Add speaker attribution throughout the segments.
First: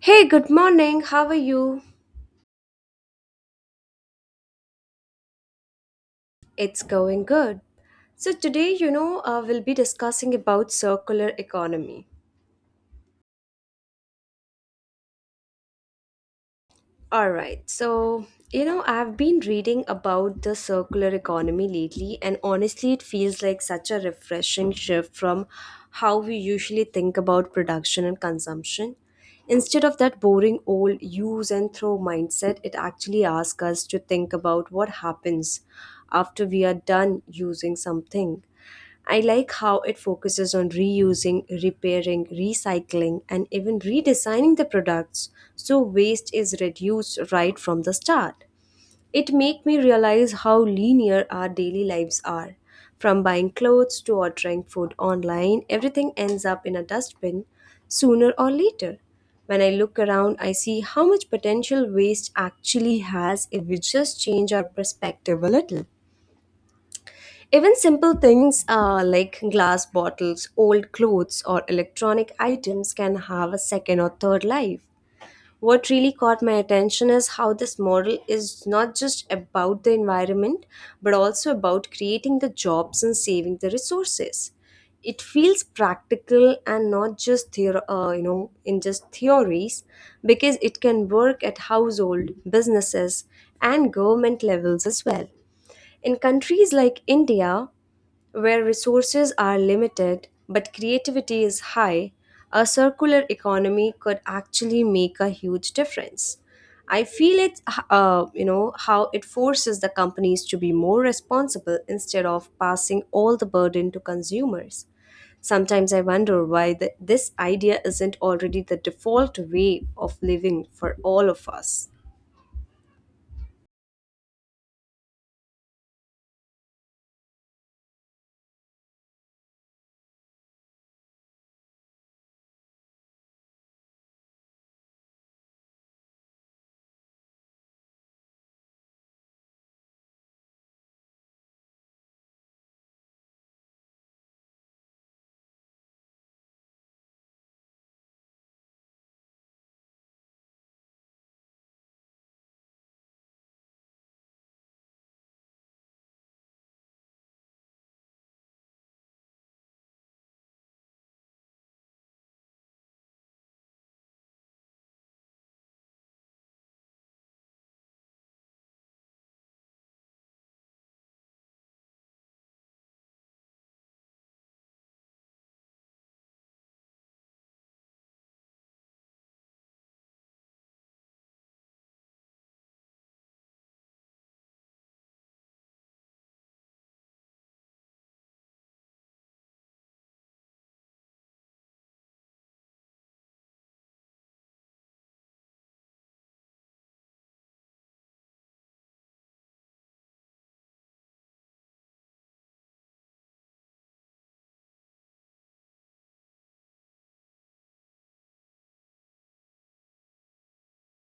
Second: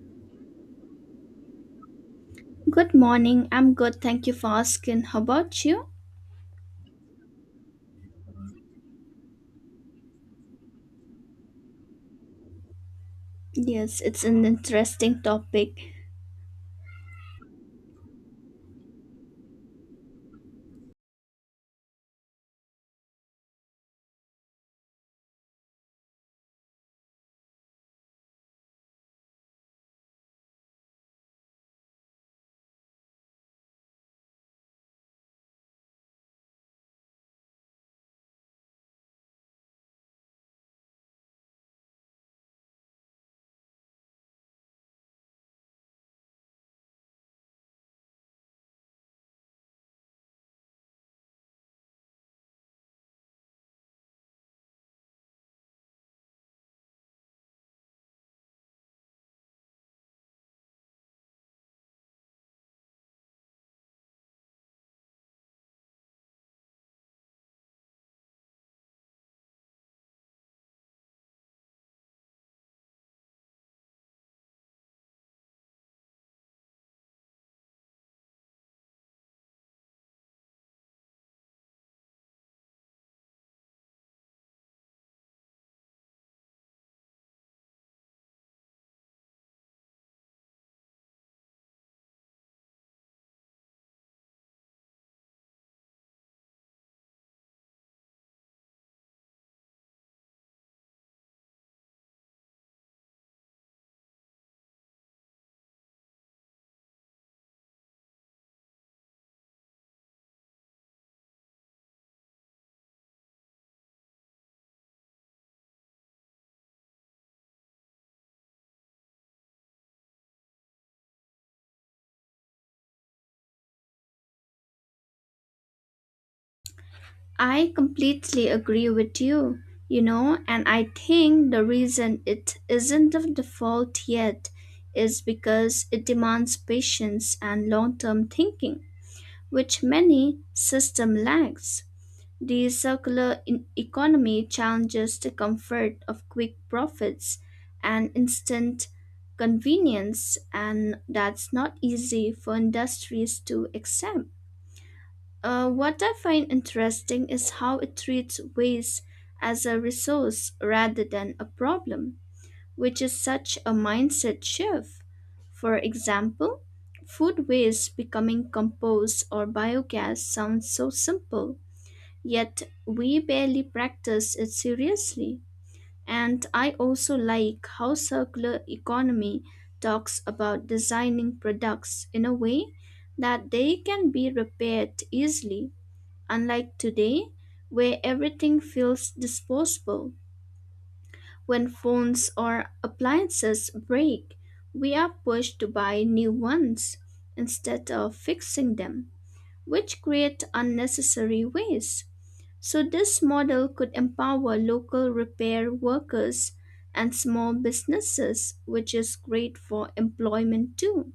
Speaker 1: Hey, good morning. How are you?
Speaker 2: Good morning. I'm good. Thank you for asking. How about you?
Speaker 1: It's going good. So today, we'll be discussing about circular economy.
Speaker 2: Yes, it's an interesting topic.
Speaker 1: All right. So, I've been reading about the circular economy lately, and honestly, it feels like such a refreshing shift from how we usually think about production and consumption. Instead of that boring old use and throw mindset, it actually asks us to think about what happens after we are done using something. I like how it focuses on reusing, repairing, recycling, and even redesigning the products so waste is reduced right from the start. It makes me realize how linear our daily lives are. From buying clothes to ordering food online, everything ends up in a dustbin sooner or later. When I look around, I see how much potential waste actually has if we just change our perspective a little. Even simple things like glass bottles, old clothes, or electronic items can have a second or third life. What really caught my attention is how this model is not just about the environment, but also about creating the jobs and saving the resources. It feels practical and not just in just theories, because it can work at household, businesses, and government levels as well. In countries like India, where resources are limited but creativity is high, a circular economy could actually make a huge difference. I feel it, how it forces the companies to be more responsible instead of passing all the burden to consumers. Sometimes I wonder why this idea isn't already the default way of living for all of us.
Speaker 2: I completely agree with you, and I think the reason it isn't the default yet is because it demands patience and long term thinking. Which many system lacks. The economy challenges the comfort of quick profits and instant convenience, and that's not easy for industries to accept. What I find interesting is how it treats waste as a resource rather than a problem, which is such a mindset shift. For example, food waste becoming compost or biogas sounds so simple, yet we barely practice it seriously. And I also like how circular economy talks about designing products in a way that they can be repaired easily, unlike today where everything feels disposable. When phones or appliances break, we are pushed to buy new ones instead of fixing them, which create unnecessary waste. So this model could empower local repair workers and small businesses, which is great for employment too.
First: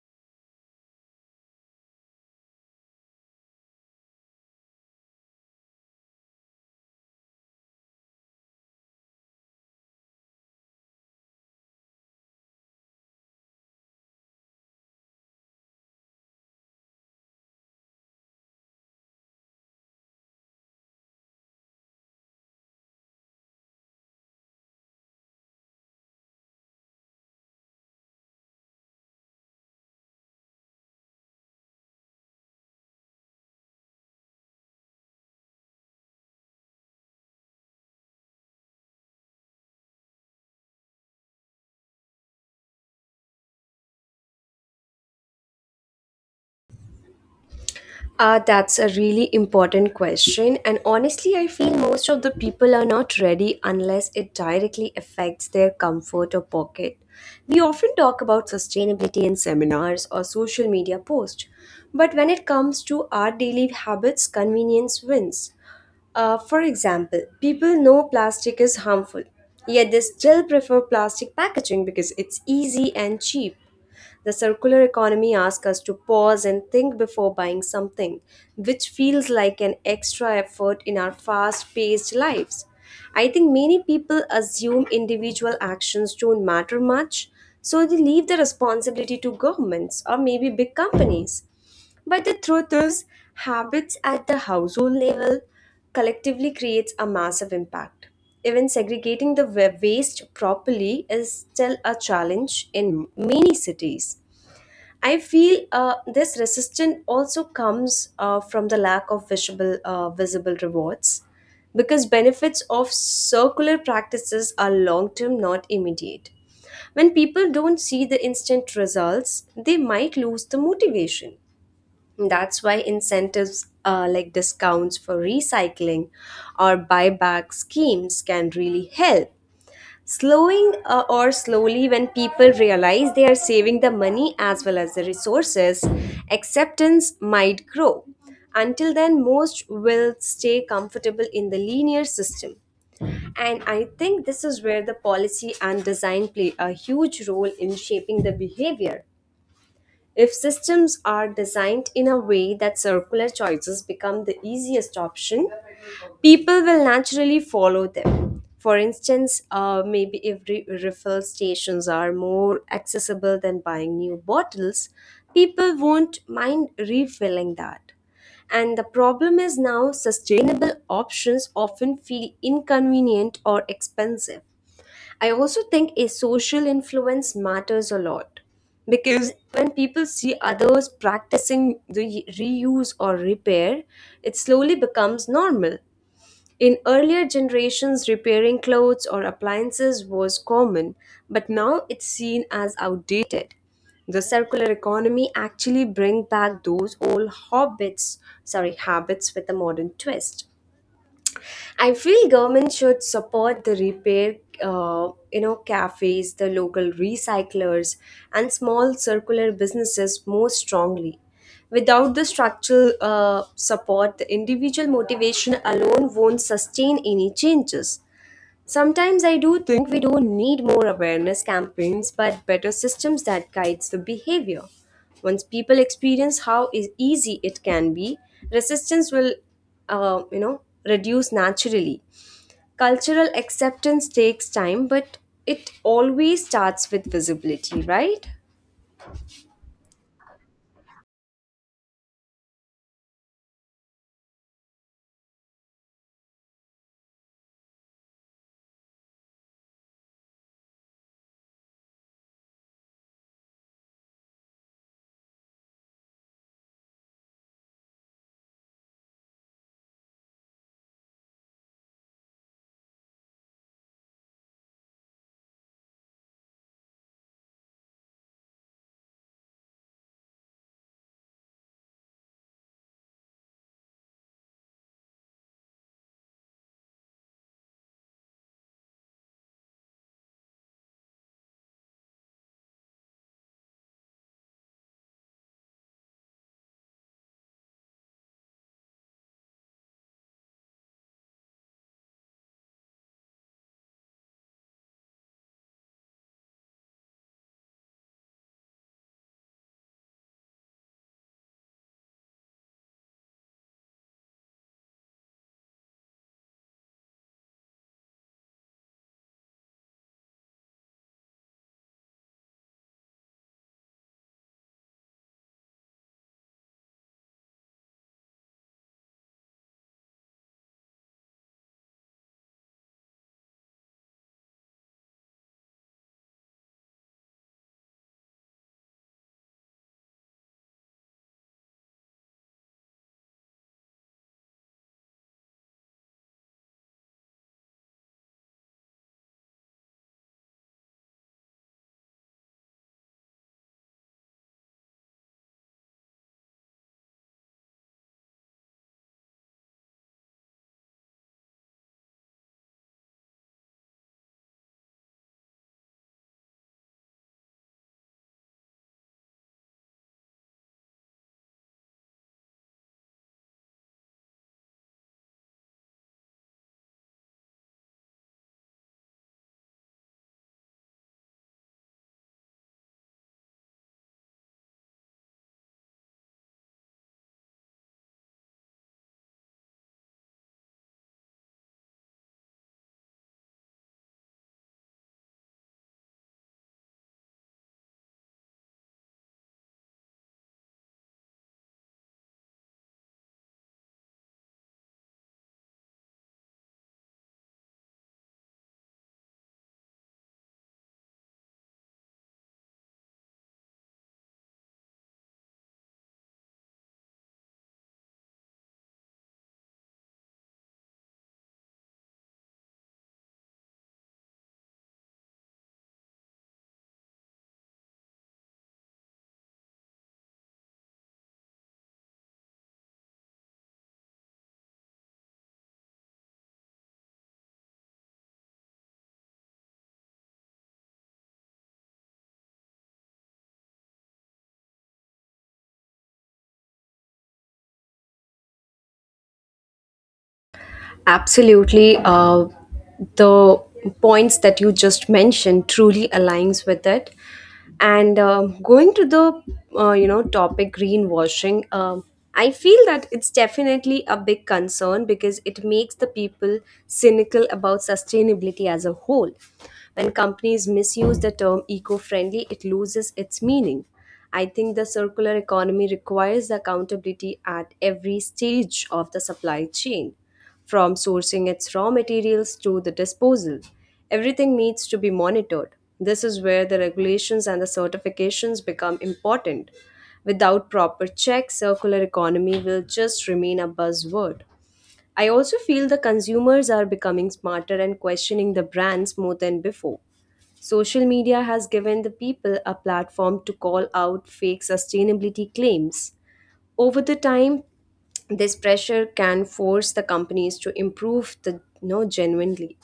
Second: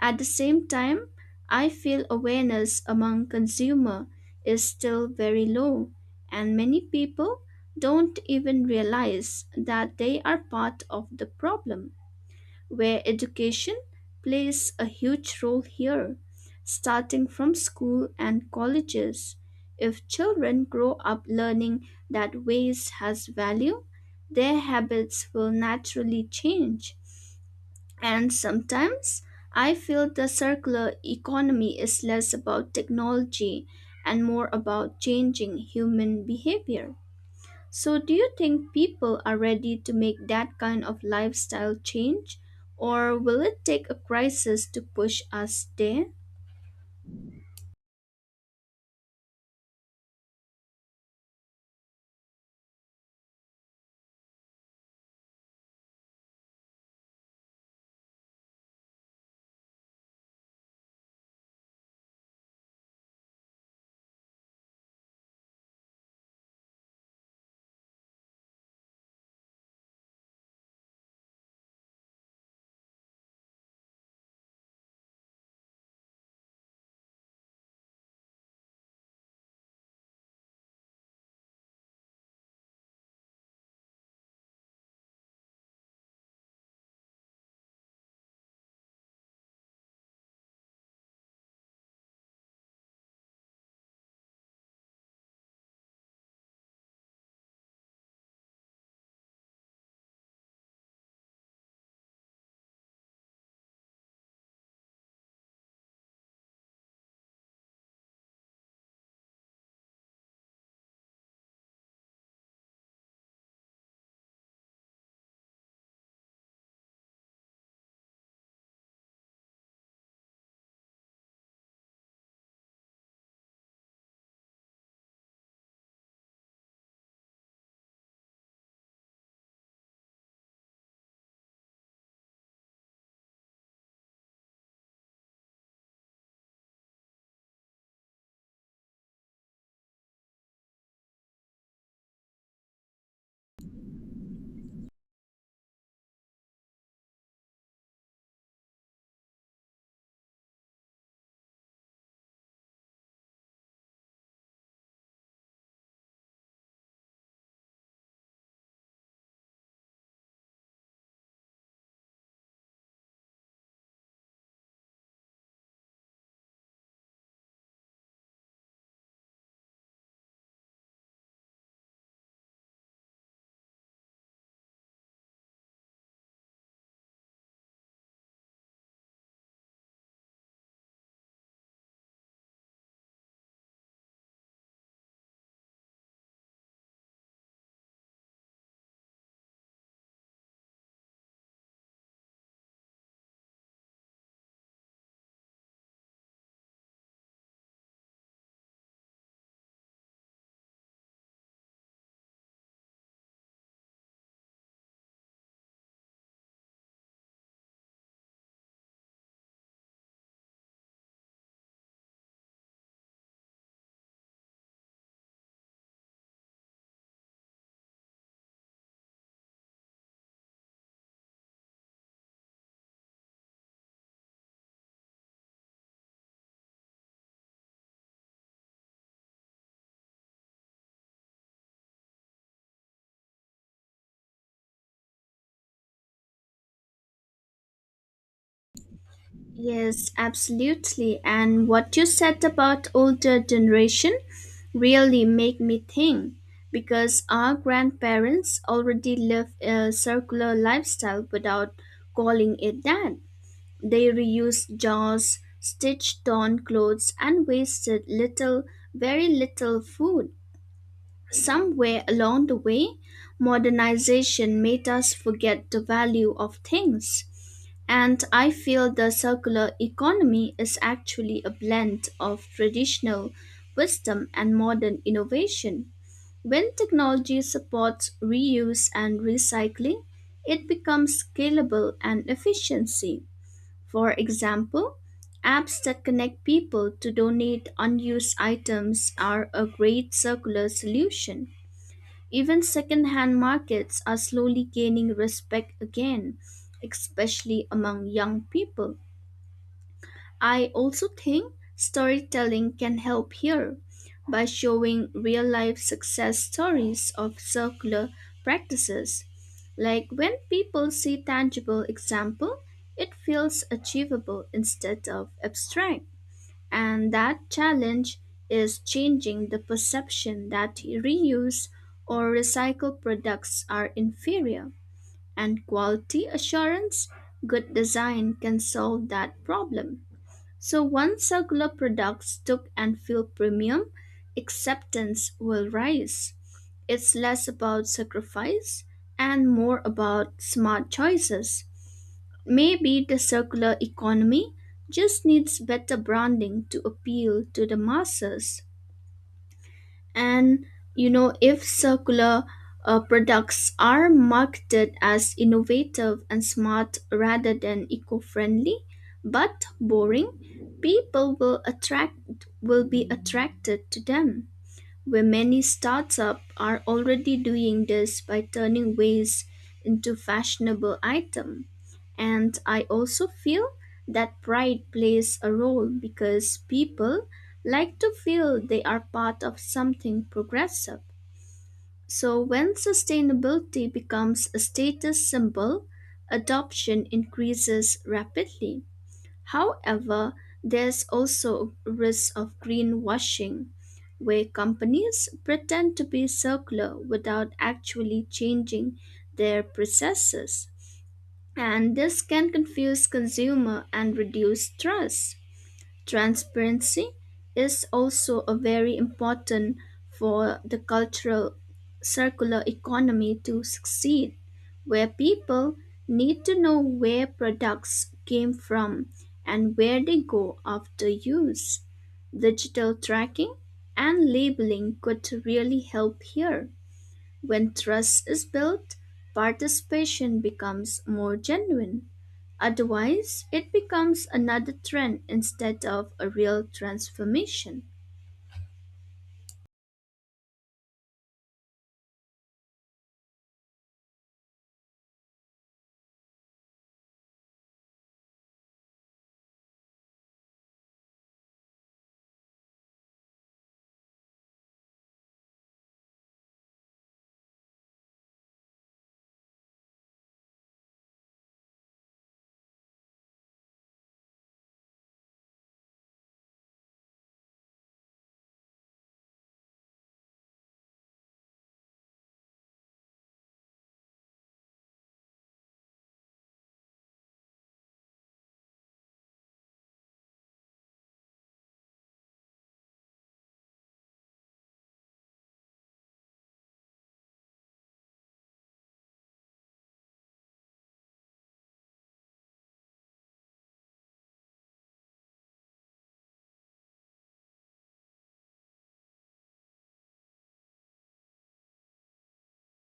Speaker 2: At the same time, I feel awareness among consumer is still very low and many people don't even realize that they are part of the problem, where education plays a huge role here, starting from school and colleges. If children grow up learning that waste has value, their habits will naturally change. And sometimes I feel the circular economy is less about technology and more about changing human behavior. So, do you think people are ready to make that kind of lifestyle change, or will it take a crisis to push us there?
Speaker 1: That's a really important question. And honestly, I feel most of the people are not ready unless it directly affects their comfort or pocket. We often talk about sustainability in seminars or social media posts, but when it comes to our daily habits, convenience wins. For example, people know plastic is harmful, yet they still prefer plastic packaging because it's easy and cheap. The circular economy asks us to pause and think before buying something, which feels like an extra effort in our fast paced lives. I think many people assume individual actions don't matter much, so they leave the responsibility to governments or maybe big companies. But the truth is, habits at the household level collectively creates a massive impact. Even segregating the waste properly is still a challenge in many cities. I feel this resistance also comes from the lack of visible, visible rewards because benefits of circular practices are long term, not immediate. When people don't see the instant results, they might lose the motivation. That's why incentives like discounts for recycling or buyback schemes can really help. Slowing or slowly, when people realize they are saving the money as well as the resources, acceptance might grow. Until then, most will stay comfortable in the linear system. And I think this is where the policy and design play a huge role in shaping the behavior. If systems are designed in a way that circular choices become the easiest option, people will naturally follow them. For instance, maybe if refill stations are more accessible than buying new bottles, people won't mind refilling that. And the problem is now sustainable options often feel inconvenient or expensive. I also think a social influence matters a lot because when people see others practicing the reuse or repair, it slowly becomes normal. In earlier generations, repairing clothes or appliances was common, but now it's seen as outdated. The circular economy actually bring back those old hobbits, sorry, habits with a modern twist. I feel government should support the repair, cafes, the local recyclers, and small circular businesses more strongly. Without the structural support, the individual motivation alone won't sustain any changes. Sometimes I do think we don't need more awareness campaigns but better systems that guides the behavior. Once people experience how is easy it can be, resistance will uh, you know reduce naturally. Cultural acceptance takes time but it always starts with visibility, right?
Speaker 2: Yes, absolutely. And what you said about older generation really make me think, because our grandparents already live a circular lifestyle without calling it that. They reuse jars, stitch torn clothes and wasted little, very little food. Somewhere along the way, modernization made us forget the value of things. And I feel the circular economy is actually a blend of traditional wisdom and modern innovation. When technology supports reuse and recycling, it becomes scalable and efficiency. For example, apps that connect people to donate unused items are a great circular solution. Even secondhand markets are slowly gaining respect again, especially among young people. I also think storytelling can help here by showing real life success stories of circular practices. Like when people see tangible example, it feels achievable instead of abstract. And that challenge is changing the perception that reuse or recycled products are inferior. And quality assurance, good design can solve that problem. So once circular products took and feel premium, acceptance will rise. It's less about sacrifice and more about smart choices. Maybe the circular economy just needs better branding to appeal to the masses. And if circular products are marketed as innovative and smart rather than eco-friendly but boring, people will attract will be attracted to them, where many startups are already doing this by turning waste into fashionable item. And I also feel that pride plays a role because people like to feel they are part of something progressive. So when sustainability becomes a status symbol, adoption increases rapidly. However, there's also a risk of greenwashing, where companies pretend to be circular without actually changing their processes. And this can confuse consumer and reduce trust. Transparency is also a very important for the cultural circular economy to succeed, where people need to know where products came from and where they go after use. Digital tracking and labeling could really help here. When trust is built, participation becomes more genuine. Otherwise, it becomes another trend instead of a real transformation.
Speaker 1: Absolutely. The points that you just mentioned truly aligns with it. And going to the topic greenwashing, I feel that it's definitely a big concern because it makes the people cynical about sustainability as a whole. When companies misuse the term eco-friendly, it loses its meaning. I think the circular economy requires accountability at every stage of the supply chain from sourcing its raw materials to the disposal, everything needs to be monitored. This is where the regulations and the certifications become important. Without proper checks, circular economy will just remain a buzzword. I also feel the consumers are becoming smarter and questioning the brands more than before. Social media has given the people a platform to call out fake sustainability claims over the time. This pressure can force the companies to improve the, genuinely.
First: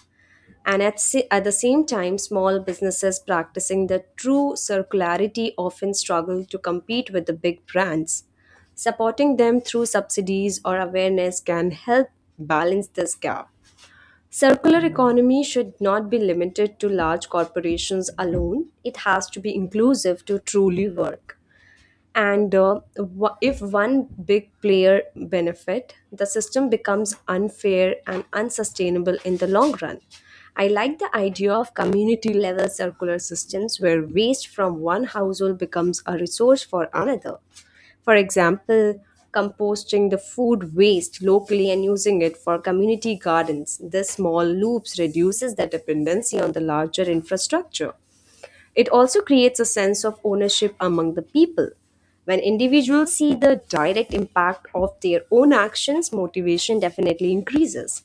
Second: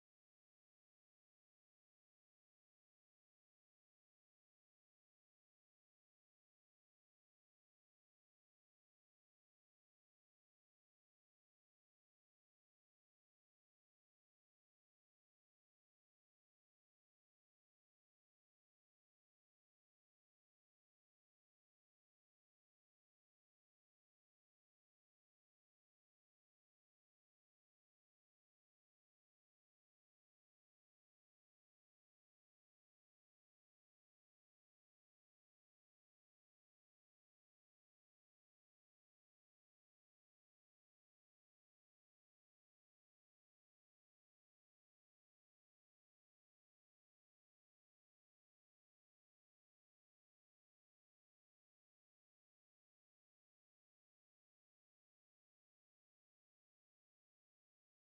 Speaker 1: And at the same time, small businesses practicing the true circularity often struggle to compete with the big brands. Supporting them through subsidies or awareness can help balance this gap. Circular economy should not be limited to large corporations alone; it has to be inclusive to truly work. And if one big player benefit, the system becomes unfair and unsustainable in the long run. I like the idea of community level circular systems where waste from one household becomes a resource for another. For example, composting the food waste locally and using it for community gardens. This small loops reduces the dependency on the larger infrastructure. It also creates a sense of ownership among the people. When individuals see the direct impact of their own actions, motivation definitely increases.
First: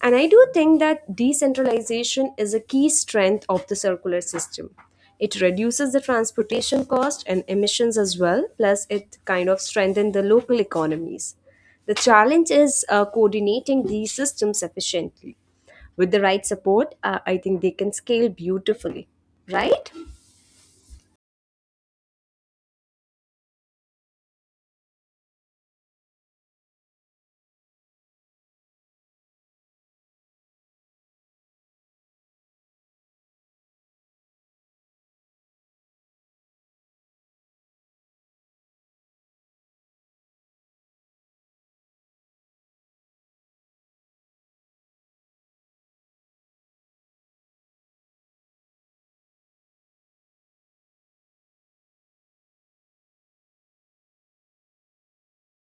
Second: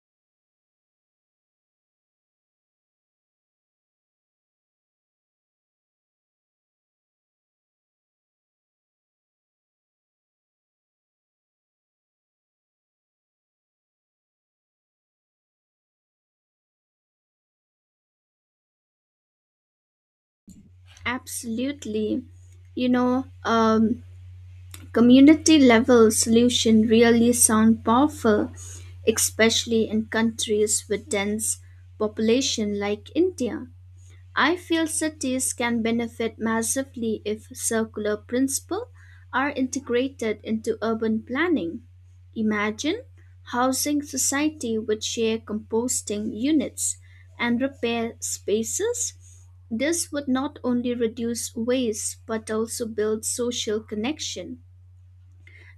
Speaker 1: And I do think that decentralization is a key strength of the circular system. It reduces the transportation cost and emissions as well, plus, it kind of strengthens the local economies. The challenge is coordinating these systems efficiently. With the right support, I think they can scale beautifully, right?
Speaker 2: Absolutely. You know, um, community level solution really sound powerful, especially in countries with dense population like India. I feel cities can benefit massively if circular principles are integrated into urban planning. Imagine housing society with share composting units and repair spaces. This would not only reduce waste but also build social connection.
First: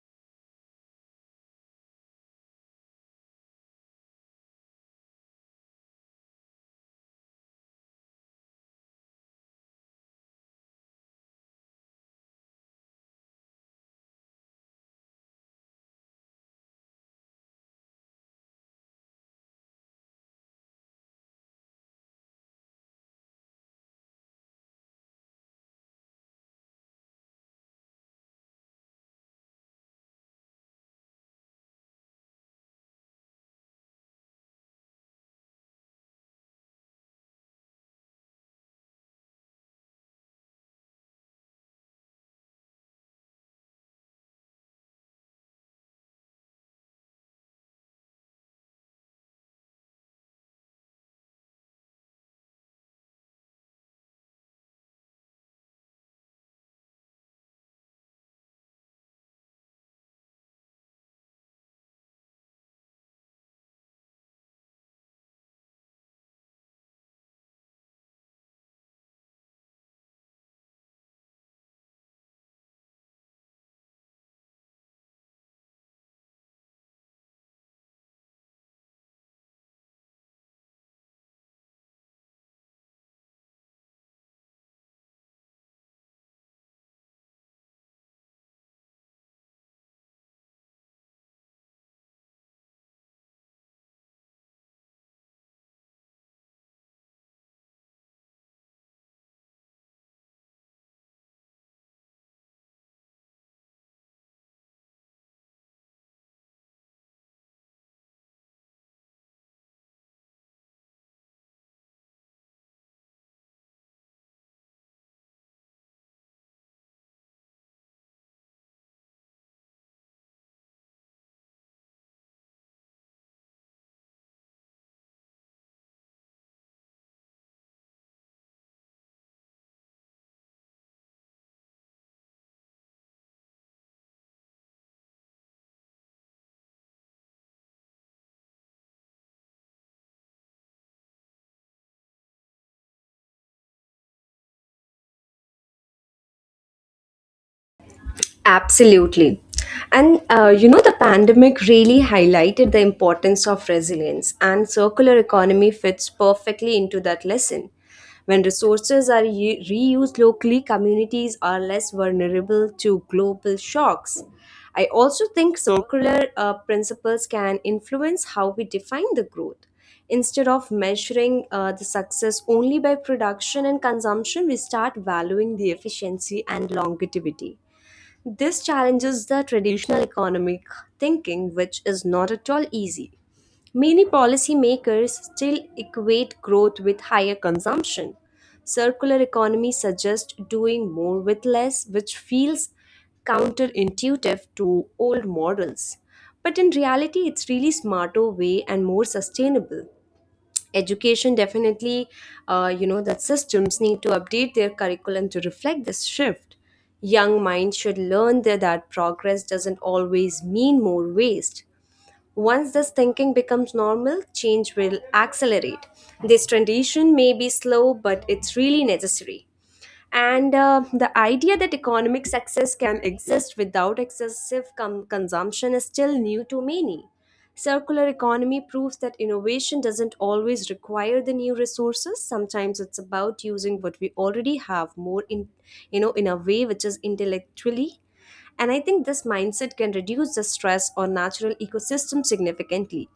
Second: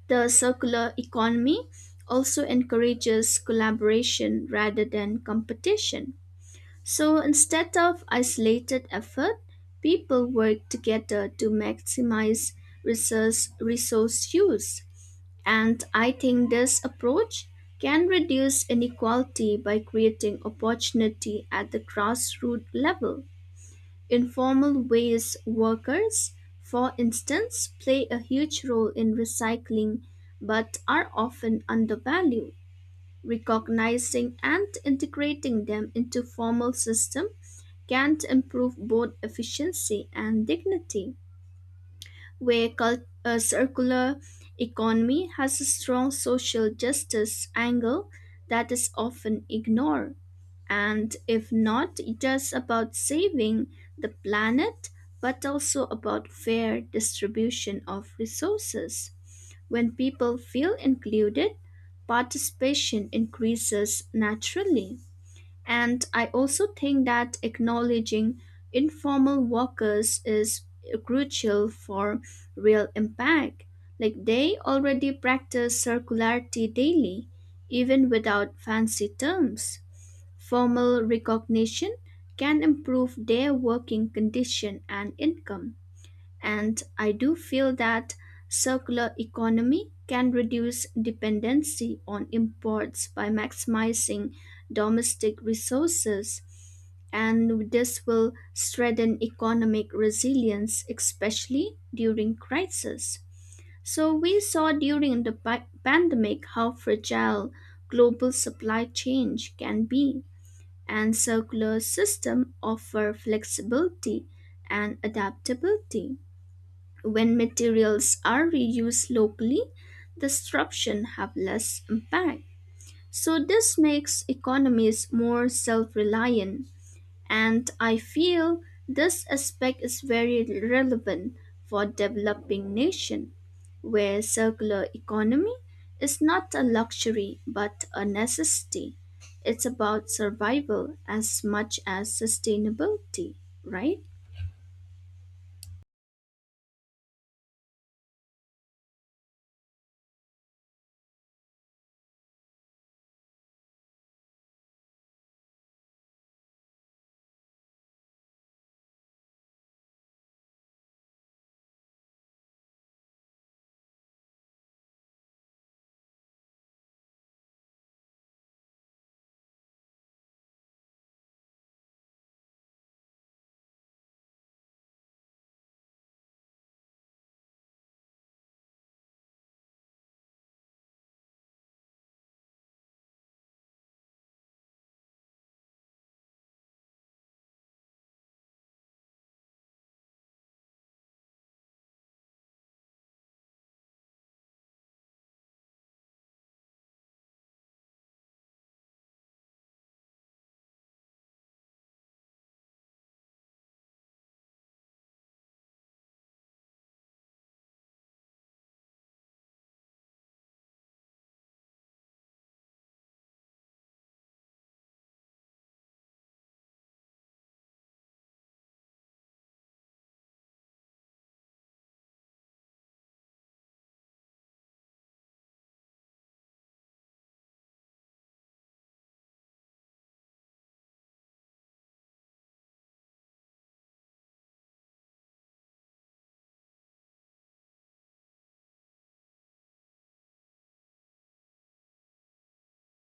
Speaker 2: The circular economy also encourages collaboration rather than competition, so instead of isolated effort, people work together to maximize resource use. And I think this approach can reduce inequality by creating opportunity at the grassroots level. Informal ways workers, for instance, play a huge role in recycling but are often undervalued. Recognizing and integrating them into formal system can improve both efficiency and dignity, a circular economy has a strong social justice angle that is often ignored. And if not just about saving the planet, but also about fair distribution of resources. When people feel included, participation increases naturally. And I also think that acknowledging informal workers is crucial for real impact. Like they already practice circularity daily, even without fancy terms. Formal recognition can improve their working condition and income. And I do feel that circular economy can reduce dependency on imports by maximizing domestic resources. And this will strengthen economic resilience, especially during crisis. So we saw during the pandemic how fragile global supply chain can be, and circular system offer flexibility and adaptability. When materials are reused locally, disruption have less impact. So this makes economies more self-reliant. And I feel this aspect is very relevant for developing nation, where circular economy is not a luxury but a necessity. It's about survival as much as sustainability, right?
Speaker 1: Absolutely. And the pandemic really highlighted the importance of resilience, and circular economy fits perfectly into that lesson. When resources are reused locally, communities are less vulnerable to global shocks. I also think circular principles can influence how we define the growth. Instead of measuring the success only by production and consumption, we start valuing the efficiency and longevity. This challenges the traditional economic thinking, which is not at all easy. Many policymakers still equate growth with higher consumption. Circular economy suggests doing more with less, which feels counterintuitive to old models. But in reality, it's really smarter way and more sustainable. Education definitely, that systems need to update their curriculum to reflect this shift. Young minds should learn that progress doesn't always mean more waste. Once this thinking becomes normal, change will accelerate. This transition may be slow, but it's really necessary. And the idea that economic success can exist without excessive consumption is still new to many. Circular economy proves that innovation doesn't always require the new resources. Sometimes it's about using what we already have more in, in a way which is intellectually. And I think this mindset can reduce the stress on natural ecosystems significantly.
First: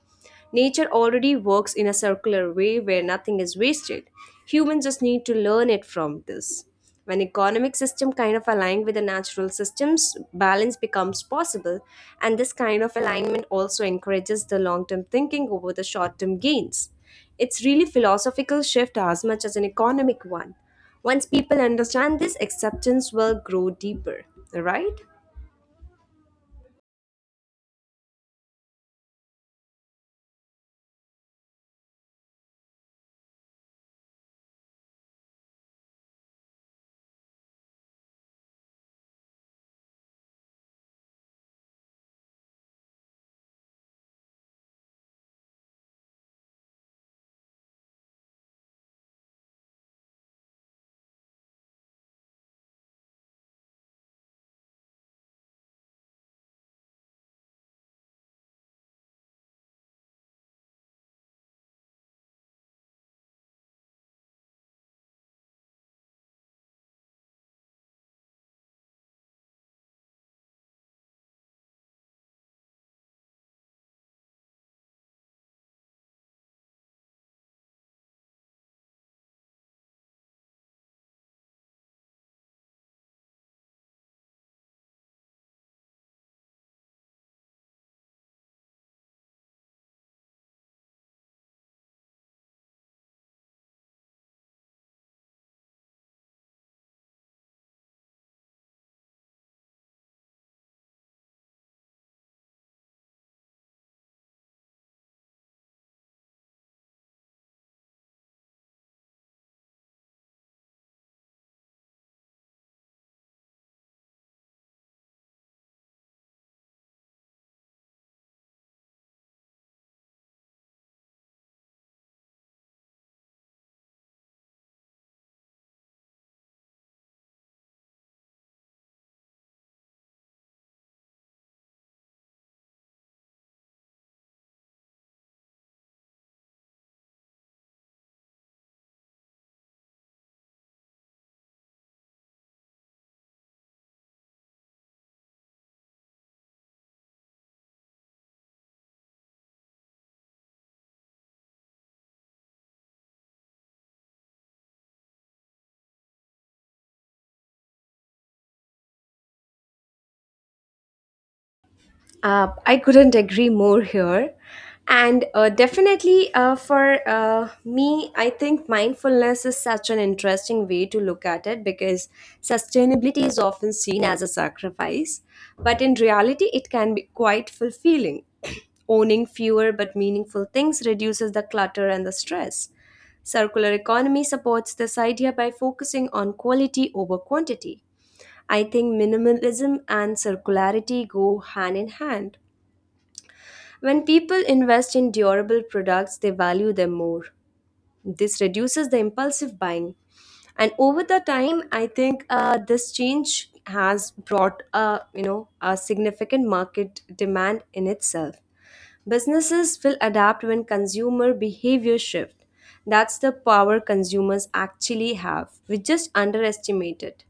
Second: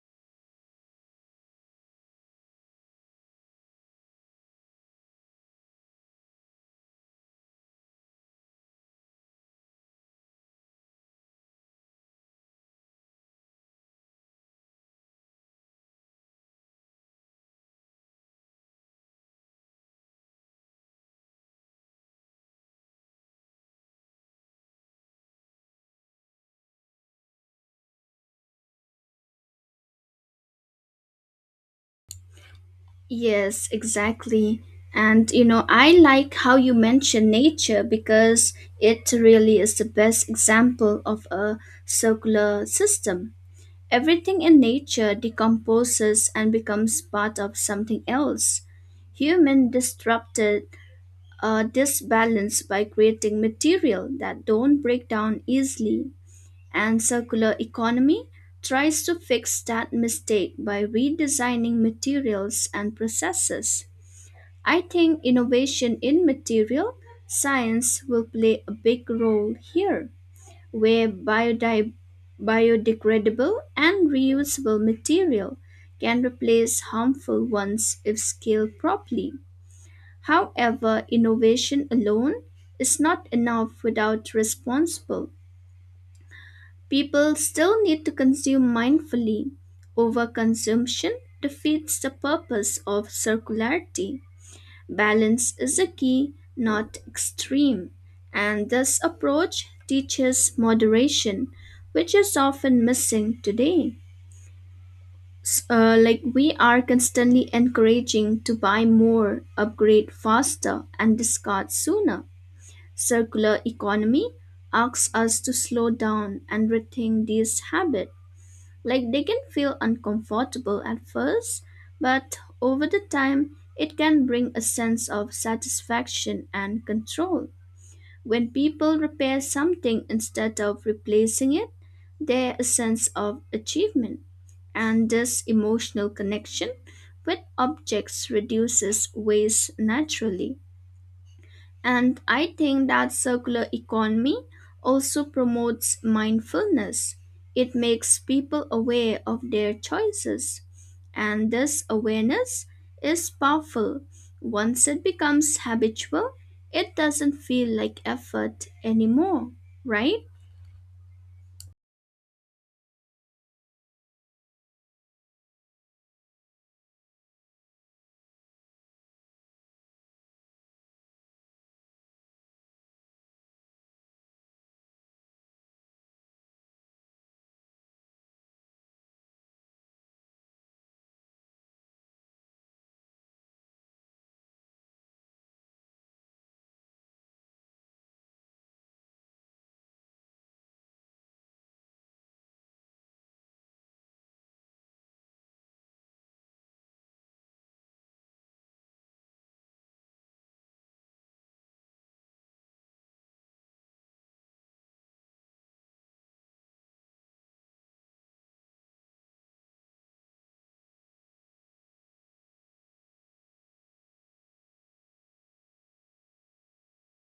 Speaker 1: Nature already works in a circular way where nothing is wasted. Humans just need to learn it from this. When economic system kind of align with the natural systems, balance becomes possible, and this kind of alignment also encourages the long-term thinking over the short-term gains. It's really philosophical shift as much as an economic one. Once people understand this, acceptance will grow deeper, right?
Speaker 2: Yes, exactly. And you know, I like how you mention nature because it really is the best example of a circular system. Everything in nature decomposes and becomes part of something else. Human disrupted this balance by creating material that don't break down easily, and circular economy tries to fix that mistake by redesigning materials and processes. I think innovation in material science will play a big role here, where biodegradable and reusable material can replace harmful ones if scaled properly. However, innovation alone is not enough without responsible. People still need to consume mindfully. Overconsumption defeats the purpose of circularity. Balance is the key, not extreme, and this approach teaches moderation, which is often missing today. Like we are constantly encouraging to buy more, upgrade faster, and discard sooner. Circular economy asks us to slow down and rethink these habits. Like they can feel uncomfortable at first, but over the time, it can bring a sense of satisfaction and control. When people repair something instead of replacing it, there's a sense of achievement. And this emotional connection with objects reduces waste naturally. And I think that circular economy also promotes mindfulness. It makes people aware of their choices. And this awareness is powerful. Once it becomes habitual, it doesn't feel like effort anymore, right?
Speaker 1: I couldn't agree more here. And definitely for me, I think mindfulness is such an interesting way to look at it because sustainability is often seen as a sacrifice. But in reality, it can be quite fulfilling. Owning fewer but meaningful things reduces the clutter and the stress. Circular economy supports this idea by focusing on quality over quantity. I think minimalism and circularity go hand in hand. When people invest in durable products, they value them more. This reduces the impulsive buying. And over the time, I think this change has brought a, a significant market demand in itself. Businesses will adapt when consumer behavior shift. That's the power consumers actually have. We just underestimate it.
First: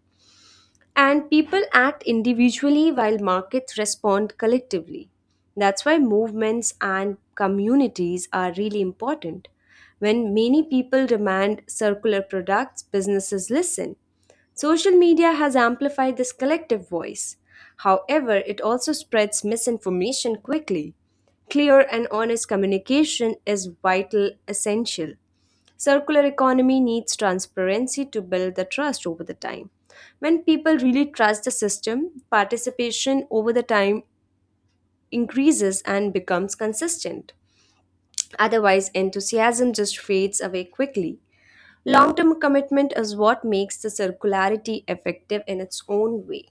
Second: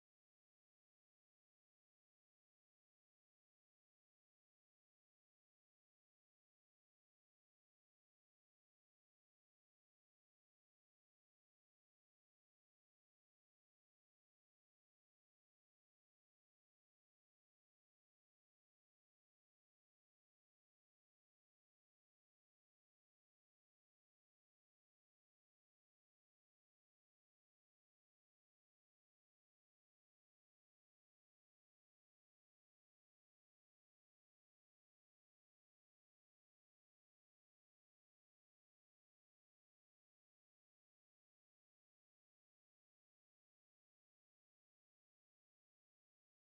Speaker 1: And people act individually while markets respond collectively. That's why movements and communities are really important. When many people demand circular products, businesses listen. Social media has amplified this collective voice. However, it also spreads misinformation quickly. Clear and honest communication is vital, essential. Circular economy needs transparency to build the trust over the time. When people really trust the system, participation over the time increases and becomes consistent. Otherwise, enthusiasm just fades away quickly. Long term commitment is what makes the circularity effective in its own way.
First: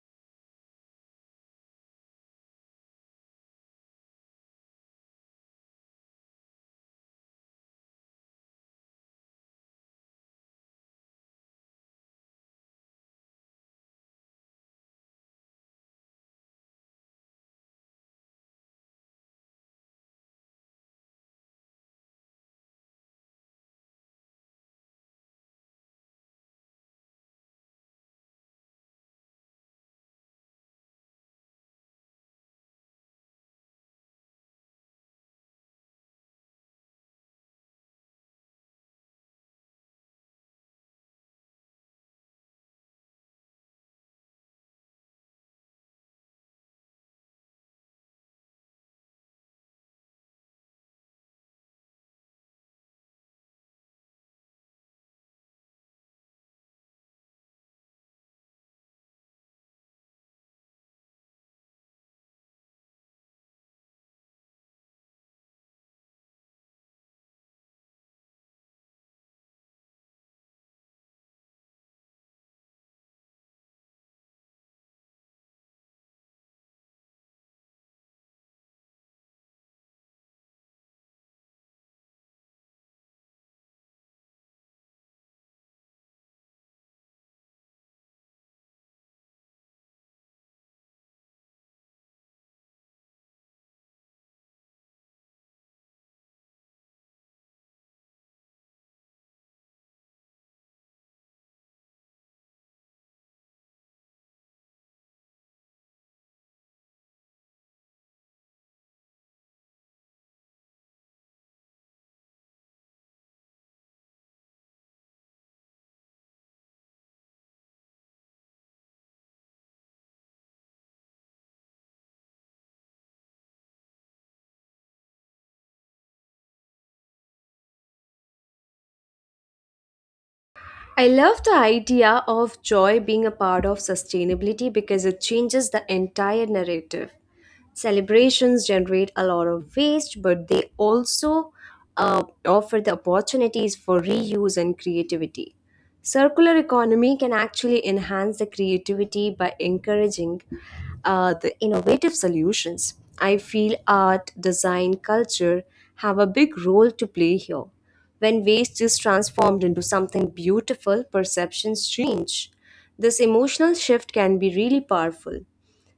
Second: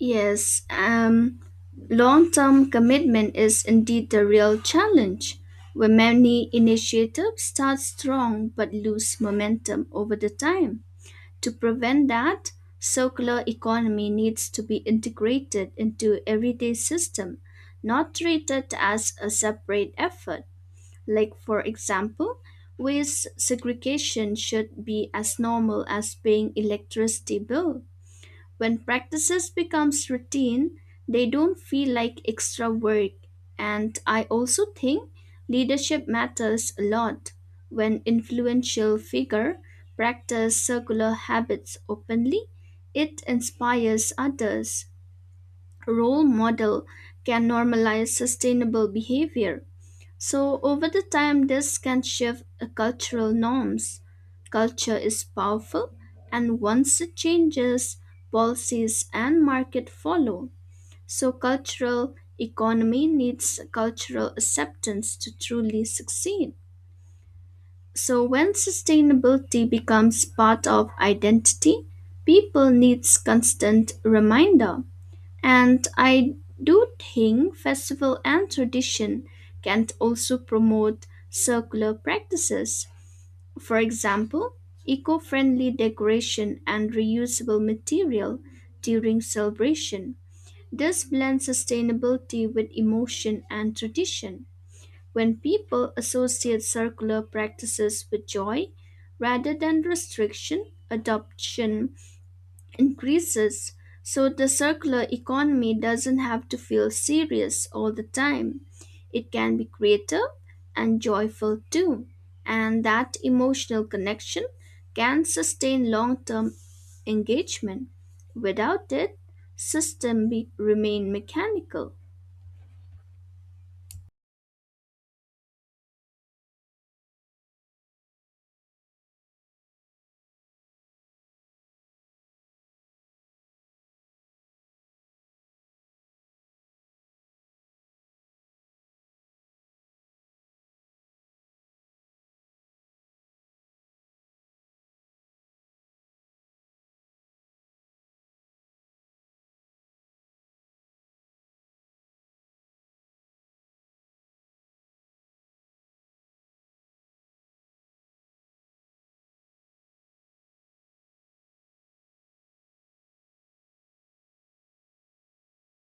Speaker 2: Yes, long term commitment is indeed the real challenge, where many initiatives start strong but lose momentum over the time. To prevent that, circular economy needs to be integrated into everyday system, not treated as a separate effort. Like for example, waste segregation should be as normal as paying electricity bill. When practices becomes routine, they don't feel like extra work. And I also think leadership matters a lot. When influential figure practice circular habits openly, it inspires others. Role model can normalize sustainable behavior. So over the time, this can shift cultural norms. Culture is powerful, and once it changes, policies and market follow. So cultural economy needs cultural acceptance to truly succeed. So when sustainability becomes part of identity, people needs constant reminder. And I do think festival and tradition can also promote circular practices. For example, eco-friendly decoration and reusable material during celebration. This blends sustainability with emotion and tradition. When people associate circular practices with joy rather than restriction, adoption increases, so the circular economy doesn't have to feel serious all the time. It can be creative and joyful too, and that emotional connection can sustain long term engagement. Without it, remain mechanical.
Speaker 1: I love the idea of joy being a part of sustainability because it changes the entire narrative. Celebrations generate a lot of waste, but they also offer the opportunities for reuse and creativity. Circular economy can actually enhance the creativity by encouraging the innovative solutions. I feel art, design, culture have a big role to play here when waste is transformed into something beautiful, perceptions change. This emotional shift can be really powerful.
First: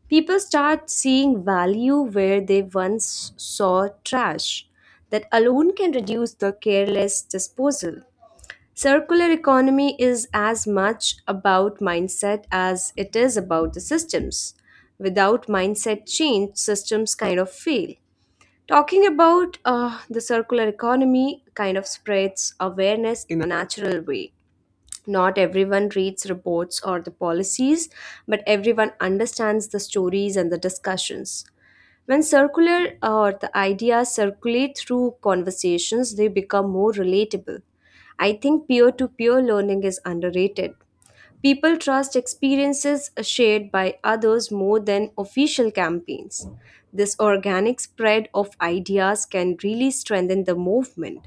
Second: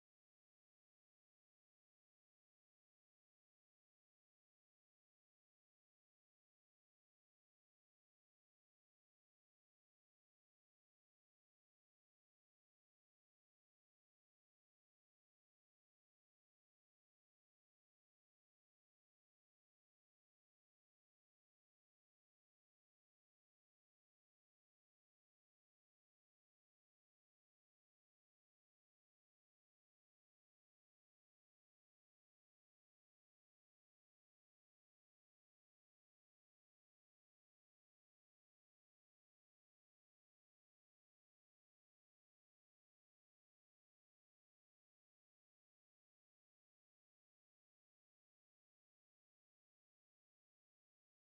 Speaker 1: People start seeing value where they once saw trash. That alone can reduce the careless disposal. Circular economy is as much about mindset as it is about the systems. Without mindset change, systems kind of fail. Talking about the circular economy kind of spreads awareness in a natural way. Not everyone reads reports or the policies, but everyone understands the stories and the discussions. When circular or the ideas circulate through conversations, they become more relatable. I think peer to peer learning is underrated. People trust experiences shared by others more than official campaigns. This organic spread of ideas can really strengthen the movement.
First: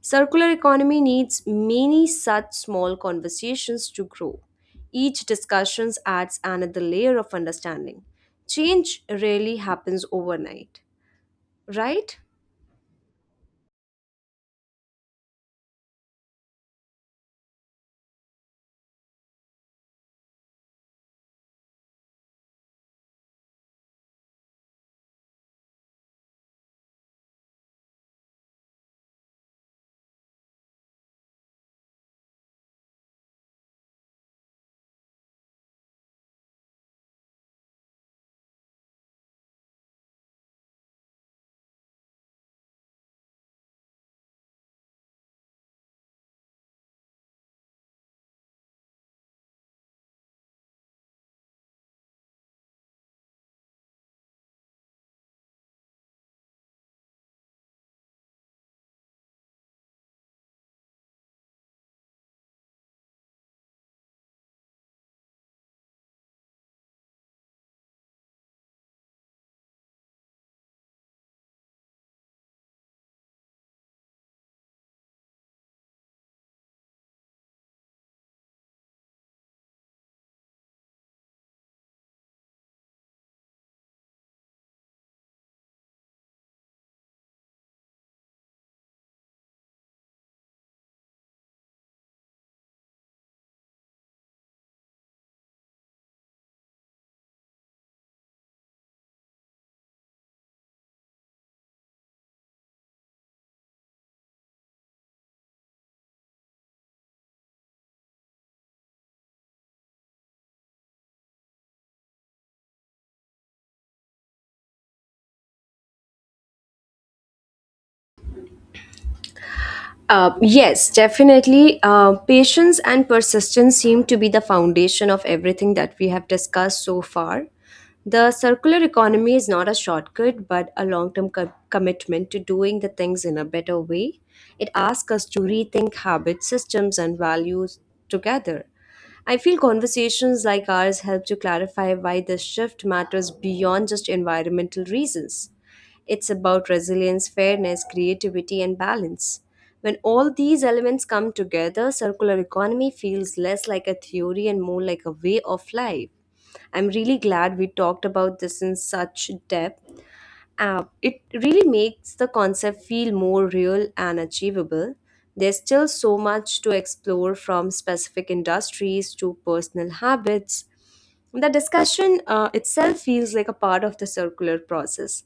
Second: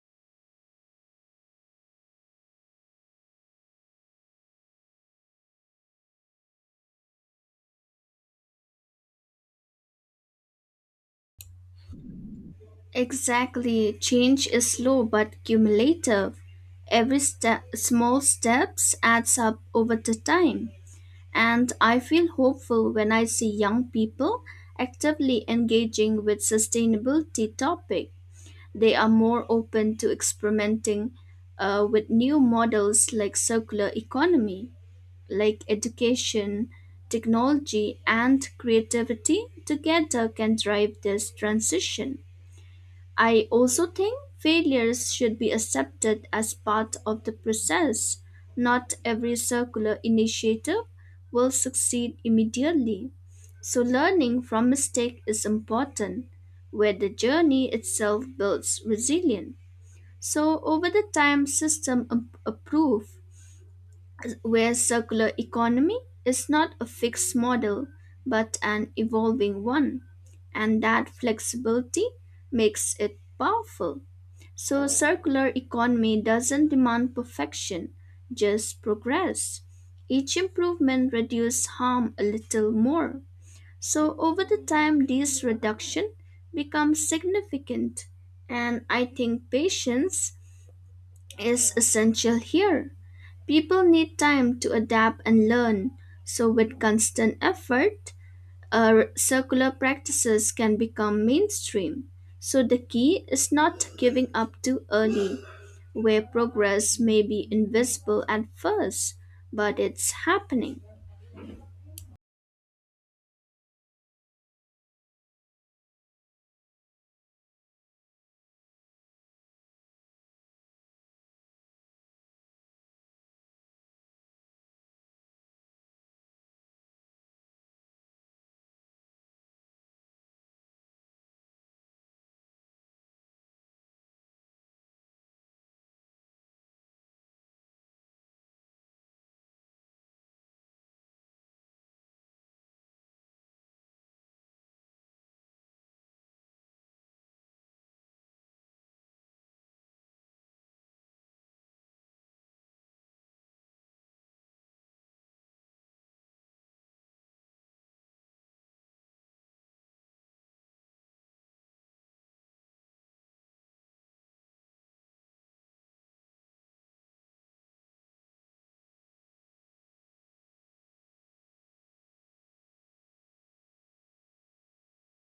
Speaker 1: Circular economy needs many such small conversations to grow. Each discussion adds another layer of understanding. Change rarely happens overnight, right?
Speaker 2: Exactly, change is slow but cumulative. Small steps adds up over the time. And I feel hopeful when I see young people actively engaging with sustainability topic. They are more open to experimenting with new models like circular economy, like education, technology, and creativity together can drive this transition. I also think failures should be accepted as part of the process. Not every circular initiative will succeed immediately. So, learning from mistake is important, where the journey itself builds resilience. So, over the time, improve, where circular economy is not a fixed model but an evolving one, and that flexibility makes it powerful. So, circular economy doesn't demand perfection, just progress. Each improvement reduces harm a little more. So, over the time, this reduction becomes significant. And I think patience is essential here. People need time to adapt and learn. So, with constant effort, circular practices can become mainstream. So the key is not giving up too early, where progress may be invisible at first, but it's happening.
Speaker 1: Yes, definitely. Patience and persistence seem to be the foundation of everything that we have discussed so far. The circular economy is not a shortcut, but a long term commitment to doing the things in a better way. It asks us to rethink habits, systems, and values together. I feel conversations like ours help to clarify why this shift matters beyond just environmental reasons. It's about resilience, fairness, creativity, and balance. When all these elements come together, circular economy feels less like a theory and more like a way of life. I'm really glad we talked about this in such depth. It really makes the concept feel more real and achievable. There's still so much to explore from specific industries to personal habits. The discussion itself feels like a part of the circular process,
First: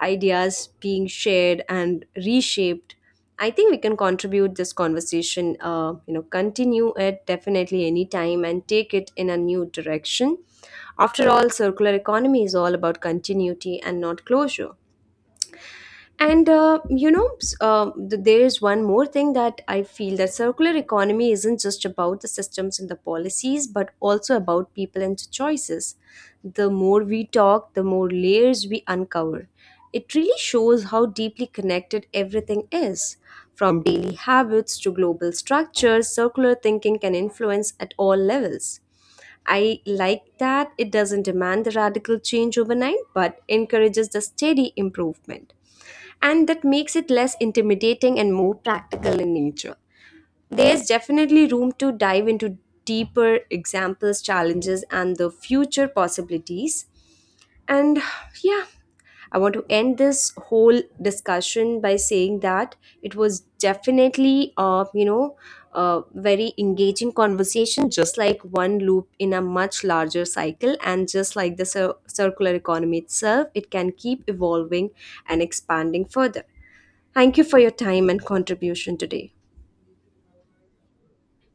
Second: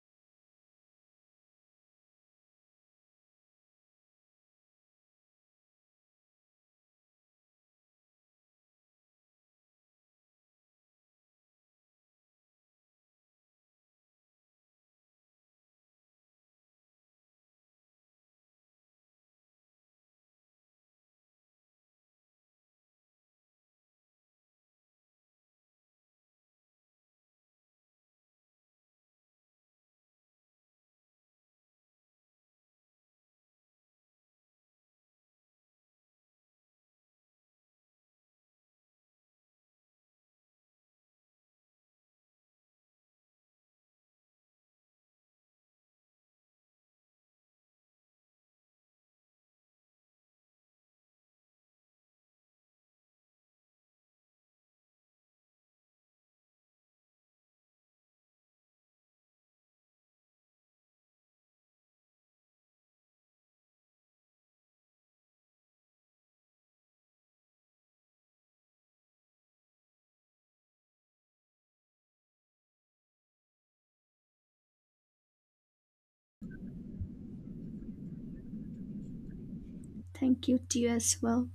Speaker 1: ideas being shared and reshaped. I think we can contribute this conversation, continue it definitely anytime and take it in a new direction. After all, circular economy is all about continuity and not closure. And there is one more thing that I feel that circular economy isn't just about the systems and the policies, but also about people and choices. The more we talk, the more layers we uncover. It really shows how deeply connected everything is. From daily habits to global structures, circular thinking can influence at all levels. I like that it doesn't demand the radical change overnight, but encourages the steady improvement and that makes it less intimidating and more practical in nature. There's definitely room to dive into deeper examples, challenges, and the future possibilities. And yeah, I want to end this whole discussion by saying that it was definitely, a very engaging conversation, just like one loop in a much larger cycle. And just like the circular economy itself, it can keep evolving and expanding further. Thank you for your time and contribution today.
Speaker 2: Thank you to you as well.